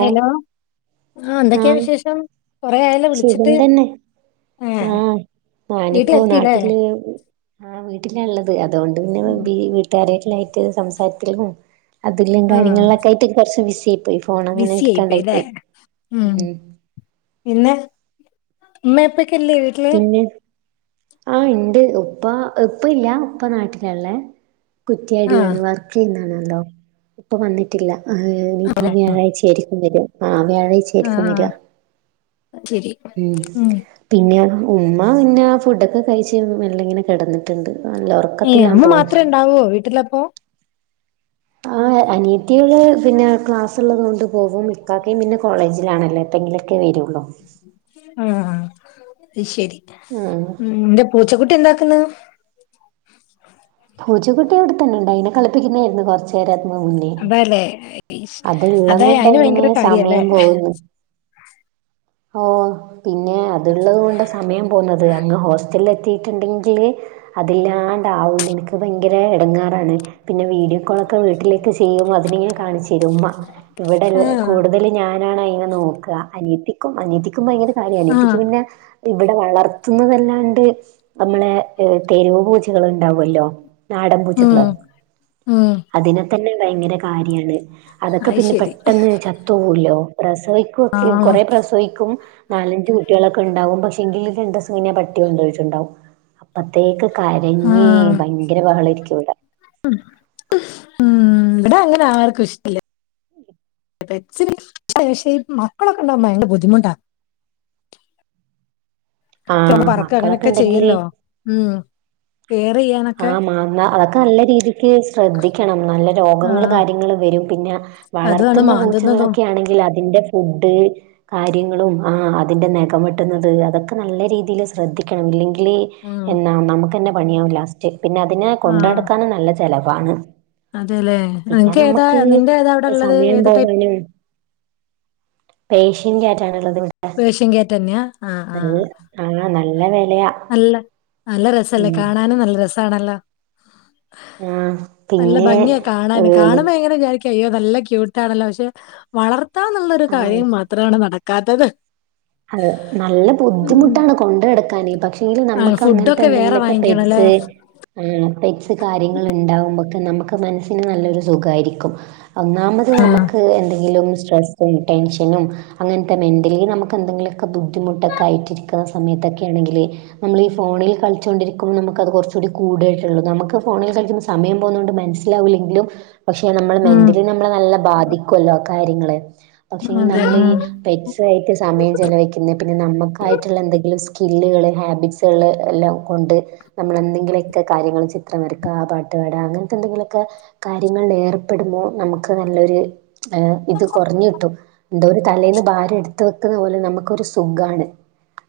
Hello ആഹ് എന്തൊക്കെ വിശേഷം കൊറേ ആയല്ലോ സുഖം വിളിച്ചിട്ട് തന്നെ ഏ ആഹ് ഞാനിപ്പൊ വീട്ടിലെത്തില്ലേ നാട്ട്ല് ആഹ വീട്ടിലാള്ളത് അതുകൊണ്ട് പിന്നെ വീട്ട്കാരെല്ലായിട്ട് സംസാരത്തില് ഇങ്ങനെ അതിലും ആ കാര്യങ്ങളിലൊക്കെ ആയിട്ട് കുറച്ച് ബിസിയായി ബിസി ആയി പോയി ലേ ഉം പിന്നെ ഉമ്മെ ഉപ്പക്കെ ഇല്ലേ വീട്ടില് പിന്നെ ആഹ ഇണ്ട് ഉപ്പ ഇപ്പല്ല ഉപ്പ നാട്ടിലാളേള ആ കുറ്റ്യാടിയാണ് വർക്ക് ചെയ്യുന്നാണല്ലോ ഇപ്പൊ വന്നിട്ടില്ല ഇനിയിപ്പോ അതെ വ്യാഴാഴ്ച ആയിരിക്കും ക്കും വെരാ ആഹ് വ്യാഴാഴ്ച ആഹ അയ്ശരി ഉം പിന്നെ ഉമ്മ പിന്നെ ഫുഡൊക്കെ കഴിച്ച് മെല്ലെ ഇങ്ങനെ കിടന്നിട്ടുണ്ട് നല്ലൊർ ഏഹ് അമ്മ മാത്രേ ഇണ്ടാവോ വീട്ടിലപ്പോ ആഹ് അനിയത്ത്യാള് പിന്നെ ക്ലാസ് ഉള്ളതൊണ്ട് പോകും ഇക്കാക്കിം പിന്നെ കോളേജിലാണല്ലോ എപ്പെങ്കിലും ഒക്കെ വരൊള്ളൂ ആഹ് അത് ശരി ഉം നിന്റെ പൂച്ചക്കുട്ടി എന്താക്കുന്ന് പൂച്ചക്കുട്ടി ഇ വിടെത്തന്നെ ഉണ്ട അതിനെ കളിപ്പിക്കുന്നതായിരുന്നു കൊറച്ചു നേരം അതിനു മുന്നേ അല്ലെ അത്ള്ള കൊണ്ട് എങ്ങനെ സമയം പോവുന്നു ഓ പിന്നെ അത്ള്ളത് കൊണ്ട് സമയം പോവുന്നത് അങ്ങ് ഹോസ്,, ലെത്തിട്ടുണ്ടെങ്കില് അതില്ലാണ്ടാവൂല എനിക്ക് ഭയങ്കര ഇടങ്ങാറാണ് പിന്നെ വീഡിയോ കോളൊക്കെ വീട്ടിലേക്കെ ചെയ്യുമ്പോൾ അതിന് ഇങ്ങനെ കാണിച്ച തരും ഉമ്മ ഇവിടെ ആ കൂടുതല,, ഞാനാണ് അതിനെ നോക്കുക അനിയത്തിക്കും അനിയത്തിക്കും ഭയങ്കര കാര്യ ആ അനിയത്തിക്ക് പിന്നെ ഇവിടെ വളർത്തുന്നതല്ലാണ്ട് നമ്മളെ തെരുവ് പൂച്ചകൾ ഉണ്ടാവല്ലോ നാടൻ ഉം പൂച്ചക്കള ഉം അതിനെ തന്നെ ഭയങ്കര കാര്യാണ് അതൊക്കെ അത് പിന്നെ ശരി പെട്ടെന്ന് ചത്ത് പോവല്ലോ പ്രസവിക്ക ക്കെ ആ കൊറെ പ്രസവിക്കും നാലഞ്ചു കുട്ടികളൊക്കെ ഉണ്ടാവും പക്ഷെങ്കിൽ രണ്ട്ദിവസം കഴിഞ്ഞപട്ടി കൊണ്ടോയിട്ടുണ്ടാവും അപ്പത്തേക്ക് കരഞ്ഞ് ഭയങ്കര ബഹളായിരിക്കും ഇവ് ടെ ഉ ഉ ഇവിടെ അങ്ങനെ ആർക്കും ഇഷ്ടല്ല പക്ഷെ മക്കളൊക്കെണ്ടും ഭയങ്കര ബുദ്ധിമുട്ടാ ഒക്കെയങ് ആഹ് പെറക്ക മക്കളൊക്കെ അങ്ങനെയൊക്കെ ഉണ്ടെങ്കില് ചെയ്യല്ലോ ഉം കെയർ ചെയ്യാനൊക്കെ ആഹ് മാങ്ങ അതൊക്കെ നല്ല രീതിക്ക് ശ്രദ്ധിക്കണം നല്ല രോഗങ്ങൾ ആഹ് കാര്യങ്ങൾ വരും പിന്നെ,, അതുമാണ് വളർത്തുന്ന മാന്തുന്നതും പൂച്ചകളൊക്കെ ആണെങ്കിൽ അതിന്റെ ഫുഡ് കാര്യങ്ങളും ആഹ് അതിന്റെ നകം വെട്ടുന്നത് അതൊക്കെ നല്ല രീതിയിൽ ശ്രദ്ധിക്കണം ഇല്ലെങ്കിൽ ഉം എന്നാ നമുക്ക്ന്നെ പണിയാവും ലാസ്റ്റ് പിന്നെ അതിനെ ആഹ് കൊണ്ടടക്കൻ നല്ല ചലവാണ് അതെല്ലേ പിന്നെ നിനക്ക് ഏതാ നമക്ക് നിന്റെ ഏതാ അവിടെ ഉള്ളത് സമയം ഏത് ടൈപ്പ് പോവാനും പേർഷ്യൻ കാറ്റാണ് ഉുള്ളത് ഷ്യൻ കേറ്റന്നാ ആഹ് നല്ല ആഹ് ആഹ് നല്ല വെലയാ നല്ല നല്ല രസല്ലേ ഉം കാണാനും നല്ല രസാണല്ലോ ആഹ് നല്ല പിന്നെ ഭംഗിയ കാണാൻ കാണുമ്പോ എനിക്ക് എങ്ങനെ വിചാ അയ്യോ നല്ല ക്യൂട്ടാണല്ലോ പക്ഷെ വളർത്താന്നുള്ളൊരു ആഹ് കാര്യം മാത്രമാണ് നടക്കാത്തത് അതെ നല്ല ഉം ബുദ്ധിമുട്ടാണ് കൊണ്ട് ടക്കാൻ പക്ഷെ ൽ ആഹ് നമ്മ്ക്ക് അങ്ങനത്തെ ഫുഡൊക്കെ വേറെ എന്തെങ്കിലുമൊക്കെ വാങ്ങിക്കണല്ലേ പെറ്റ്സ് ഉം പെറ്റ്സ് കാര്യങ്ങൾ ഉണ്ടാവുമ്പൊക്കെ നമുക്ക് മനസ്സിന് നല്ലൊരു സുഖമായിരിക്കും ഒന്നാമത് നമുക്ക് എന്തെങ്കിലും സ്ട്രെസും ടെൻഷനും അങ്ങനത്തെ മെന്റലി നമുക്ക് എന്തെങ്കിലൊക്കെ ബുദ്ധിമുട്ടൊക്കെ ആയിട്ടിരിക്കുന്ന സമയത്തൊക്കെ ആണെങ്കിൽ നമ്മൾ ഈ ഫോണിൽ കളിച്ചുകൊണ്ടിരിക്കുമ്പോ നമുക്കത് കുറച്ച്കൂടി കൂടായിട്ടുള്ളൂ നമുക്ക് ഫോണിൽ കളിക്കു,, സമയം പോകുന്നതൊണ്ട് മനസ്സിലാവില്ലെങ്കിലും പക്ഷെ നമ്മള് ഉം മെന്റലി നമ്മളെ നല്ല ബാധിക്കോലോ ആ കാര്യങ്ങള് പക്ഷെ അതെ നമ്മളി ഉം പെറ്റ്സ്,, ആയിട്ട [unintelligible] സമയം ചിലവക്കുന്നത് പിന്നെ നമുക്കായിട്ടുള്ള എന്തെങ്കിലും സ്കില്ലുകള് ഹാബിറ്റ്സുകൾ എല്ലാം കൊണ്ട് നമ്മളെന്തെങ്കിലുമൊക്കെ കാര്യങ്ങൾ ചിത്രം നിരക്കുക പാട്ടപാടുക അങ്ങനത്തെ എന്തെങ്കിലുമൊക്കെ കാര്യങ്ങളിൽ ഏർപ്പെടുമ്പോൾ നമുക്ക് നല്ലൊരു എഹ് ഇത് കുറഞ്ഞു കിട്ടു എന്താ ഒരു തലേൽന്ന് ഭാരം എടുത്ത് ത്ത് വെക്കുന്ന പോലെ നമുക്കരു സുഖമാണ്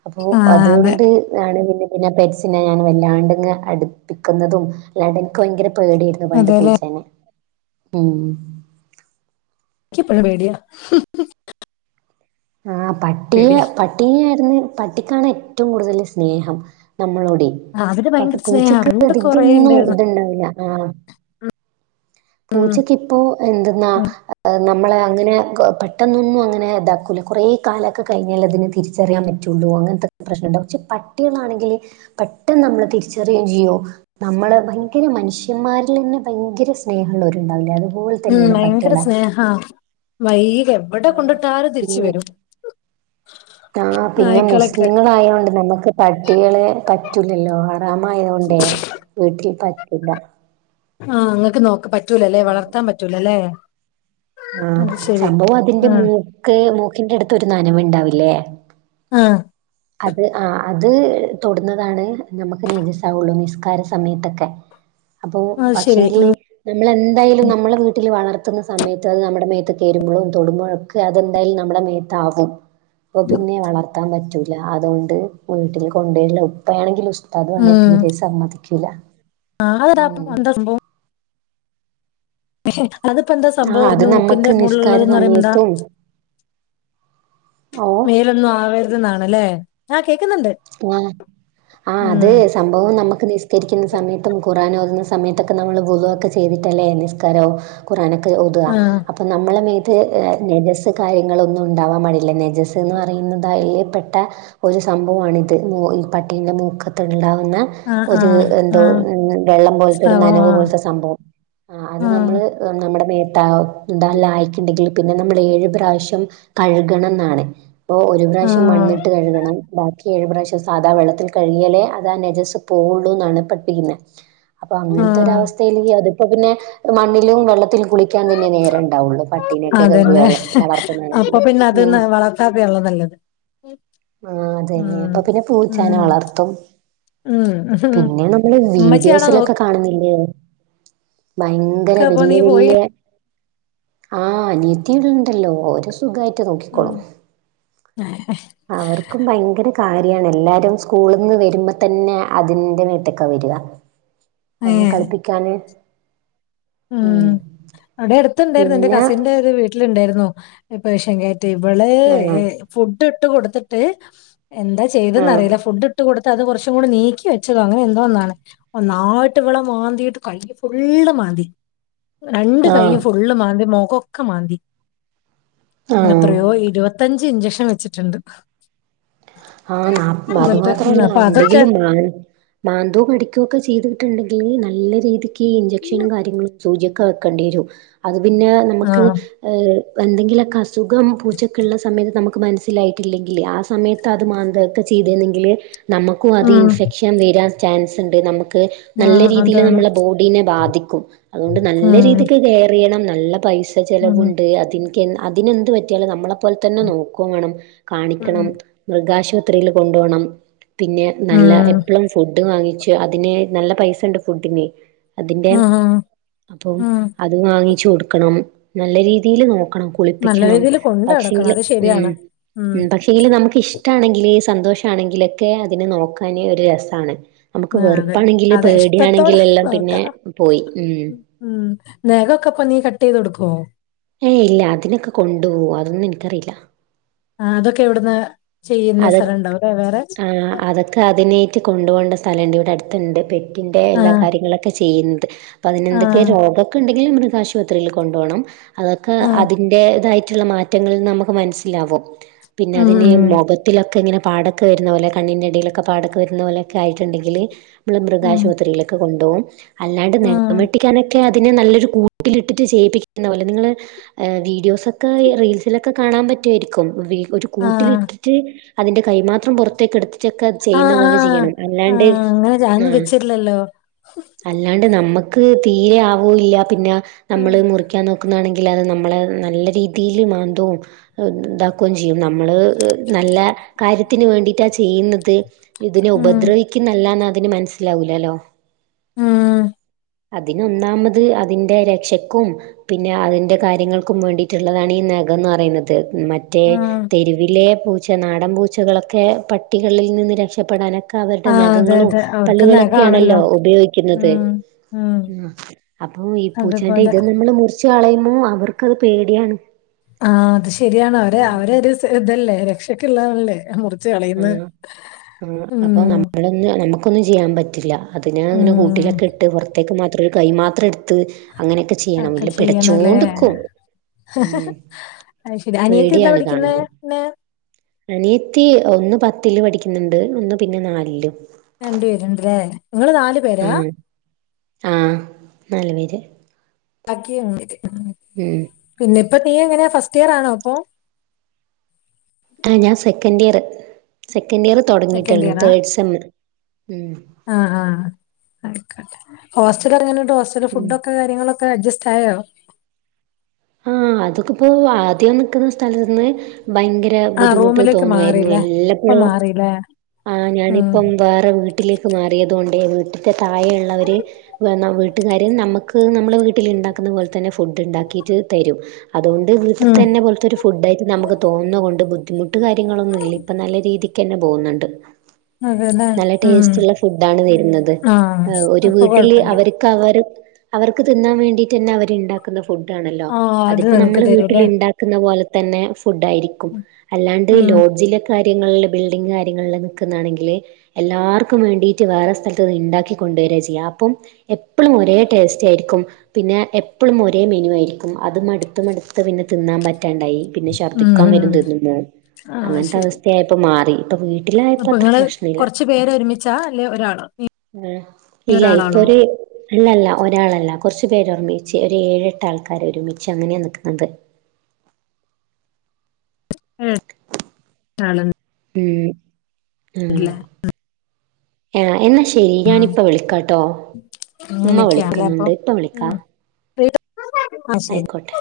അപ്പോ ആ അതെ അതുകൊണ്ടാ ണ് പിന്നെ പിന്നെ പെറ്റ്സിനെ ഞാൻ വല്ലാണ്ടാങ്ങ് അടുപ്പിക്കുന്നതും അല്ലാ എനിക്ക് ഭയങ്കര പേടിയാരുന്നു പണ്ട് അതെല്ലേ പൂച്ചേനെ ഉം നിക്കെപ്പോഴും പേടിയാ ആഹ് പട്ടിയ് പേടിയാ പട്ടി, യാരുന്നു പട്ടിക്കാണ് ഏറ്റവും കൂടുതൽ സ്നേഹം നമ്മളോട് ആ, അവര് പക്ഷേ ഭയങ്കര സ്നേഹാ പൂച്ചക്ക് പണ്ട് കൊറേ അധികംന്നും ഇണ്ടായിരുന്നു ഇത്ണ്ടാവില്ല ആഹ് പൂജക്കിപ്പോ എന്തെന്നാ ഉം ് നമ്മളെ അങ്ങനെ പെട്ടെന്നൊന്നും അങ്ങനെ ഇതാക്കൂല കുറേ കാലൊക്കെ കഴിഞ്ഞാൽ അതിന് തിരിച്ചറിയൻ പറ്റും [unintelligible] അങ്ങൻത്തെ പ്രശ്നം ണ്ടാവും പക്ഷെ പട്ടികളാണെങ്കില് പെട്ടെന്ന് നമ്മള് തിരിച്ചറിയയും ചിയ്യും, നമ്മള് ഭയങ്കര മനുഷ്യന്മാരിൽ നിന്ന് ഭയങ്കര സ് സ്നേഹ ള്ളൊരു ണ്ടാവില്ലേ അത് ഉം, ഭയങ്കര സ്നേഹാ, വൈക എവടെ ആഹ് കൊണ്ടിട്ടാലും തിരിച്ച് പിന്നെ വരും. ആഹ് പിന്നെ നായ്ക്കളൊക്കെ മുസ്ലിങ്ങൾ ആയോണ്ട് നമ്മക്ക് പട്ടികളെ പറ്റൂലല്ലോ. ഹറാമായൊണ്ടെ വീട്ടിൽ പറ്റില്ല. ആഹ്, ങ്ങക്ക് നോക്ക പറ്റൂലല്ലേ വളർത്താം പറ്റൂലല്ലേ. ആഹ്, അത് ശരി സംഭവം അതിന്റെ ആഹ് മൂക്ക് മൂക്കിന്റെ അടുത്ത് ഒരു നനവുണ്ടാവില്ലേ. ആഹ്. അത് ആഹ്, അത് തൊടുന്നതാണ് നമ്മക്ക് നജസാവുള്ളു നിസ്കാര സമയത്തൊക്കെ. [inaudible] അപ്പൊ അത് ശരി പക്ഷെങ്കില് ഉം നമ്മളെന്തായാലും നമ്മളെ വീട്ടില് വളർത്തുന്ന സമയത്ത് അയ് നമ്മുടെ മേത്ത് കേരുമ്പോഴും തൊടുമ്പോഴോ അതന്തായലും നമ്മടെ മേത്താവും, അപ്പൊ പിന്നെ വളർത്താൻ പറ്റൂ അതുകൊണ്ട് വീട്ടിൽ കൊണ്ടര്ല്ലാ ഉപ്പയാണെങ്കില് ഉസ്താദ് ആണ് ഉം തീരെ സമ്മതിക്കൂല. [unintelligible] ഉം [unintelligible] അതിപ്പോ ന്താ ആ സംഭവം അത് മൂക്കിന്റെ നമ്മക്ക് നിസ്കാര മോൾലുള്ളത്ന്ന് പറയുമ്പന്താ? സമയത്തും ഓഹ് മേലൊന്നും ആവര്തെന്നാണല്ലേ ആഹ് കേക്കുന്നുണ്ട്. ആഹ് ആ അത് ഉം സംഭവം നമ്മക്ക് നിസ്കരിക്കുന്ന സമയത്തും ഖുറആൻ ഓതുന്ന സമയത്തൊക്കെ നമ്മള് വുലൂഹ് ഒക്കെ ചെയ്ത്ട്ടല്ലേ നിസ്കാരാ ഖുർആൻ ഒക്കെ ഓത്ആ ആഹ് അ നമ്മളെ മേത്ത് നെജസ്സ് കാര്യങ്ങളൊന്നും ഉണ്ടാവാൻ പാടില്ല നെജസ്ന്ന് പറയുന്നതയില് പ്പെട്ട ഒരു സംഭവാണിത് ഈ പട്ടീന്റെ മൂക്കത്ത് ഉണ്ടാവുന്ന ആഹ് ഒരു ആഹ് എന്തോ ആഹ് വെള്ളം പോലത്തെ ഒരു സ്രവം നനവ് ആഹ് പോലത്തെ സംഭവം ആ അത് ആഹ് നമ്മള് നമ്മടെ മേത്ത എന്താല്ല ആയിക്കുണ്ടെങ്കില് പിന്നെ നമ്മള് ഏഴ് പ്രാവിശ്യം കഴുകണം ന്നാണ്. അപ്പോ ഒരു പ്രാവിശ്യം ആഹ് മണ്ണിട്ട് കഴുകണം, ബാക്കി ഏഴ് പ്രാവിശ്യം സാധാ വെള്ളത്തിൽ കഴുകിയാലേ രേ നജസ്സ് പോവുള്ളൂ ന്നാണ് പട്ടീന്ന്, അപ്പൊ അങ്ങൻത്തെ ഒര ആഹ് അവസ് [unintelligible] അത് പ്പ പിന്നെ മണ്ണിലും വെള്ള ത്തിൽ കുളിക്കാൻ തന്നെ നേരം ണ്ടാവുള്ളു, പട്ടീനെക്കെ അതന്നെ വള വളർത്തുന്നാണെങ്കില് ഉം. സാദ്യയുള്ളതല്ലത് [unintelligible] ആഹ് അതെന്നെ അപ്പൊ പിന്നെ പൂച്ചനെ ഉം വളർത്തും. ഉം പിന്നെ നമ്മള് ഉമ്മച്ചിയാണോ വീഡിയോസിലൊക്കെ നോക്ക കാണുന്നില്ലേ ഭയങ്കര അപ്പൊ വല്യ നീ പോയി വല്യ ആഹ്, അനിയത്തിവിടണ്ടല്ലോ ഓര് സുഗായിട്ട് ഉം നോക്കിക്കോളും. [unintelligible] അവർക്കും ഭയങ്കര കാര്യാണ് ല്ലാരും സ്കൂള്ന്ന് വരുമ്പത്തന്നെ അതിന്റെ മെത്തേകാ വരിക. [inaudible] അയിന് കളിപ്പിക്കാന്. ഉം, അവെ അടുത്തുണ്ടായിരുന്നു എന്റെ പിന്നെ കസിന്റെ ഒരു വീട്ടിലുണ്ടായിരുന്നു ഈ പെർഷ്യൻ ക്യാ തിവള് ആഹ് ഏ ഫുഡ് ഇട്ട് കൊടുത്തിട്ട് എന്താ ആഹ് ചെയ്തെന്നറിയില്ല ഫുഡ് ഇട്ട് കൊടുത്ത അത് കൊറച്ചുകൂടി നീക്കി വെച്ചതോ അങ്ങനെ എന്തോ ഒന്നാണ്. ഒന്നായിട്ട് ഇവളെ മാന്തീട്ട് കയ്യ് ഫുള്ള് മാന്തി. രണ്ട് ആഹ് കൈയ്യും ഫുള്ള് മാന്തി മുഖൊക്കെ മാന്തി. ആഹ് എത്രയോ ഇരുപത്തഞ്ച് ഇഞ്ചക്ഷൻ വെച്ചിട്ടുണ്ട്. ആഹ് ന അത് എന്നിട്ട് ഉം മാത്രല്ല അപ്പൊ അതൊക്കെ എന്തെങ്കിലും മാ മാന്തുവോ കടിക്കോക്കെ ചെയ്തിട്ടുണ്ടെങ്കില് നല്ല രീതിക്ക് ഇൻജക്ഷനും കാര്യങ്ങളും സൂചിയൊക്കെ വെ ക്കണ്ടിവരും, അത് പിന്നെ ആ നമ്മക്ക് എന്തെങ്കിലൊക്കെ അസ് സുഖം പൂച്ചക്ക്‌ള്ള സമയത്ത് നമ്മക്ക് മനസ്സിലായിട്ടില്ലെങ്കില് ആ സമയ തത് മാന്തൊക്കെ ചെയ്തരുന്നെങ്കില് നമ്മക്കു അത് ഉം ഇൻഫെക്ഷൻ വരാൻ ചാൻസ്ണ്ട് നമ്മക്ക് ആ നല്ല രീതില് അതാണ് നമ്മള ബോഡീനെ ബാധിക്കും അതുകൊണ്ട് നല്ല ഉം രീതിക്ക് കെയർ ചെയ്യണം നല്ല പൈസ ഉം ചെലവുണ്ട് അതിനികെ അതിനെന്ത് പറ്റിയാലും നമ്മള പോല തന്നെ നോക്കുംവേണം ഉം കാണിക്കണം മൃഗാശുപത്രിയില് കൊണ്ടോണം പിന്നെ നല്ല എപ ഉം പ്പളും ഫുഡ് വാങ്ങിച്ച് അതിനെ നല്ല പൈസെണ്ട് ഫുഡിന് അതിന്റെ ഉം അപ്പോ ഉം അത് വാങ്ങിച്ചു കൊടുക്കണം നല്ല രീതില് നോക്കണം നല്ല കുളിപ്പിക്കണം രീതിയിൽ കൊണ്ട് നടക്കണം പക്ഷിങ്കില് അത് ഉം ശരിയാണ് ഉം പക്ഷ ങ്കില് നമുക്കിഷ്ടാണെങ്കില് സന്തോഷാണെങ്കിലൊക്കെ അതിനെ നോക്കാന് ഒരു രസാണ് നമുക്ക് ആ അതെ വെറുപ്പാണെങ്കില് അതെ ഇഷ്ടത്തോടെ പേടിയാണെങ്കിലെല്ലാം പിന്നെ നോക്കാം പോയി ഉം ഉം നഖോക്ക ഇപ്പ നി കട്ട് ചെയ്ത് കൊടുക്കുവോ ഏയ് ഇല്ല അതിനെക്ക കൊണ്ടുപോവു അതൊന്നും എനിക്കറിയില്ല ആ അതൊക്കെ എവിടുന്ന ചെയ്യുന്ന സ്ഥലണ്ടോ അവിടെ വേറെ ആ അത ക അതിനേട്ട് കൊണ്ട് പോണ്ട സ്ഥലണ്ട് ഇവിട അടുത്ത്ണ്ട് പെറ്റിൻന്റെ ആ എല്ലാ കാര്യങ്ങളെക്കെ ചെയ്യിന്നത് അപ്പ ആ അതിനെന്തക്കെ രോഗക്ക്ണ്ടെങ്കില് മൃഗാശുപത്രിയില് കൊണ്ടോണം അതൊക്ക ആ അതി ന്റെതായിട്ടുള്ള മാറ്റങ്ങളിൽന്ന് നമുക്ക് മനസ്സിലാവും പിന്നെ ഉം അതിന് മുഖ ത്തിലൊക്കെ ഇങ്ങനെ പാടൊക്കെ വരുന്നപോലെ കണ്ണിനെടയിലൊക്കെ പാടൊക്കെ വരുന്നപോലെക്ക ആയിട്ടുണ്ടെങ്കില് മ്മള് ഉം മൃഗാശുപത്രിയിലൊക്ക കൊണ്ടോവും അല്ലാണ്ട് നെ ഖം ഉം വെട്ടിക്കാനെ ക്കെ അതിന് നല്ലൊരു കൂട്ടിലിട്ടിട്ട് ചെയ്യിപ്പിക്ക് ന്ന പോലെ നിങ്ങള് വീഡിയോസെക്ക ഇ റീൽസിലക്ക കാണാപറ്റുവായിരിക്കും വി ഒരു ആ ആ കൂട്ടിലിട്ടിട്ട് അതിന്റെ കൈമാത്രം പുറത്തേക്ക് എടുത്ത് [unintelligible] ആ ചെയ്യുന്ന ആ പോലെ ചെയ്യണം ആ അല്ലാണ്ട് അങ്ങനെ ഞാൻ ആ വെച്ചിട്ടില്ലല്ലോ അല്ലാണ്ട് നമ്മക്ക് തീരെ ആവൂയില്ല പിന്ന ഉം നമ്മള് മുറിക്കാൻ നോക്ക ക്കുന്നാണെങ്കിലത് നമ്മളെ നല്ല രീതീല് മാന്തോം അ ഇതാക്കും ചെയ്യും നമ്മള് നല്ല കാര്യത്തിന് വേണ്ടിട്ട ചെയ്യുന്നത് ഇതിനെ ഉം ഉപദ്രവിക്ക്ന്നല്ലാന്ന് അതിന് മനസ് സിലാവൂലല്ലോ ഉം അതിനൊന്നാമത് അതിന്റെ രക്ഷക്കും പിന്നെ അതിന്റെ കാര്യങ്ങൾക്കും വേണ്ടിട്ടുള്ളതാണീ നഖന്ന് പറയുന്ന ത് മറ്റേ തെരുവിലെ പൂച്ച നാടൻ പൂച്ചകളൊക്കെ പട്ടികളിൽ നിന്ന് രക്ഷപ്പെടാനെ ക്ക അവര്ടെ ആഹ് അതെ നഖങ്ങളും അതെ അവർക്ക് നഖാണല്ലോ പല്ലുകള്ക്കെയാണല്ലോ ഉപയോഗിക്കുന്നത് ഉം ഉം അ അപ്പൊ ഈ പൂച്ചെന്റെ അതുപോലെ ഇത് നമ്മള് മുറിച്ച് കളയുമ്പോ അവർക്കത് പേടിയാണ് ആ അത് ശരിയാണ് അവരെ അവരോരു സ ഇതല്ലെ രക്ഷക്കുള്ളതല്ലെ മുറിച്ച് കളയിന്ന് ഉം ത് നമുക്കൊന്നും ചെയ്യാൻപറ്റില്ല അതിനെ അതിന്റെ ഉം കൂട്ടിലൊക്കെ ഇട്ട് പുറത്തേക്ക് മാത്രം ഒരു കൈ മാത്രം എടുത്ത് അങ്ങനെയൊക്കെ ചെയ്യണം ഒക്കെ ഇല്ലേ ചെയ്യണല്ലേ പിടച്ചോണ്ടിക്കും. ഉം പേടിയാണ് കാണുന്നത് മം അനിയത്തി ഒന്ന് പത്തിൽ പഠിക്കുന്നുണ്ട് ഒന്ന് പിന്നെ നാലില് രണ്ടു പേരുണ്ടില്ലേ നിങ്ങള് നാല് ആഹ് ആഹ് നാല് പേര് ബാക്കി [unintelligible] ഉ ഉം പിന്നെ ഇപ്പം നീ എങ്ങനെയാ ഫസ്റ്റ് ഇയർ ആണോ ഇപ്പോ? ആ ഞാൻ second year second year second തുടങ്ങിയിട്ടുള്ളു തേർഡ് സെമ്മ് ഉം ആ ആ ആയിക്കോട്ടെ ഹോസ്റ്റൽ എങ്ങണ്ട് ഹോസ്റ്റൽ ഉം ഫുഡൊക്കെ കാര്യങ്ങള് ഒക്കെ അഡ്ജസ്റ്റ് ആയോ? ആഹ് അതെക്കിപ്പോ ആദ്യം നിൽക്കുന്ന സ്ഥലന്ന് ഭയങ്കര ഭയങ്കര ആ ബുദ്ധിമുട്ട് റൂമിലേക്ക് തോന്നുവായിരുന്നു മാറില്ലേ ഇപ്പൊ എല്ലാപ്പോഴും മാറില്ലേ ആ ഉം ഞാനിപ്പം വേറെ വീട്ടി വീട്ടിലേക്ക് മാറിയതുകൊണ്ട് വീട്ടത്തെ താഴെയുള്ളവര് വീട്ടുകാര് നമുക്ക് നമ്മടെ വീട്ടിൽ ഉണ്ടാക്കുന്ന പോലെ തന്നെ ഫുഡ് ഉണ്ടാക്കി തരും അതുകൊണ്ട് വീട്ടിൽ ഉം തന്നെ പോലത്തൊരു ഫുഡ് ആയിട്ട് നമുക്ക് തോന്നുന്ന കൊണ്ട് ബുദ്ധിമുട്ട് കാര്യങ്ങളൊന്നും ഇല്ല ഇപ്പൊ നല്ല രീതിക്ക് തന്നെ പോകുന്നുണ്ട് അതെല്ലേ നല്ല ഉം ടേസ്റ്റ് ഉള്ള ഫുഡണ് തരുന്നത് ആ ഒരു അപ്പൊ വീട്ടില് കൊഴപ്പില്ല അവര് അവർ അവർക്ക് തിന്നാൻ വേണ്ടിട്ട് തന്നെ അവരുണ്ടാക്കുന്ന ഫുഡാണല്ലോ ആ അത് അതിപ്പോ നിങ്ങക്ക് നമ്മള് വീട്ടിൽ തരൂല്ലേ ഉണ്ടാക്കുന്ന പോലെ തന്നെ ഫുഡ് ആയിരിക്കും അല്ലാണ്ട് ഉം ലോഡ്ജിലൊക്കെ കാര്യങ്ങളിൽ ബിൽഡിങ് കാര്യങ്ങളിൽ നിൽക്കുന്നാണെങ്കിൽ എല്ലാവർക്കും വേണ്ടിട്ട് വേറെ സ്ഥലത്ത് ഉണ്ടാക്കിക്കൊണ്ടു വരുകയാ ചെയ്യുക അപ്പം എപ്പോഴും ഒരേ ടേസ്റ്റ് ആയിരിക്കും പിന്നെ എപ്പോഴും ഒരേ മീനു ആയിരിക്കും അതും അടുത്ത് മടുത്ത് പിന്നെ തിന്നാൻ പറ്റാണ്ടായി പിന്നെ ഉം ഛർദ്ദിക്കാൻ ഉം വരും ഉം. തിന്നുമ്പോ ആ അങ്ങനത്തെ ശരി അവസ്ഥയായപ്പോ മാറി ഇപ്പം വീട്ടില് അപ്പൊ നിങ്ങള് കൊറച്ചു പേര് ഒരുമിച്ചാ അല്ലെ ഒരാള് നീ ആഹ് ഇല്ല ഇപ്പൊ ഒരാളാണോ ഒരു അല്ലല്ല, ഒരാളല്ല കുറച്ചു പേരൊരുമിച്ച് ഒരു ഏഴെട്ട് ആൾക്കാര് ഒരുമിച്ച് അങ്ങനെയാ നിൽക്കുന്നത് ഉം നാളെ ഉം ആഹ് ആ എന്നാ ശരി ഉം ഞാനിപ്പം വിളിക്കാട്ടോ ഉമ്മ അങ്ങനെയൊക്കെയാണല്ലേ വിളിക്കുന്നുണ്ട് ഇപ്പം വിളിക്കാം ആഹ് ശരി ആയിക്കോട്ടെ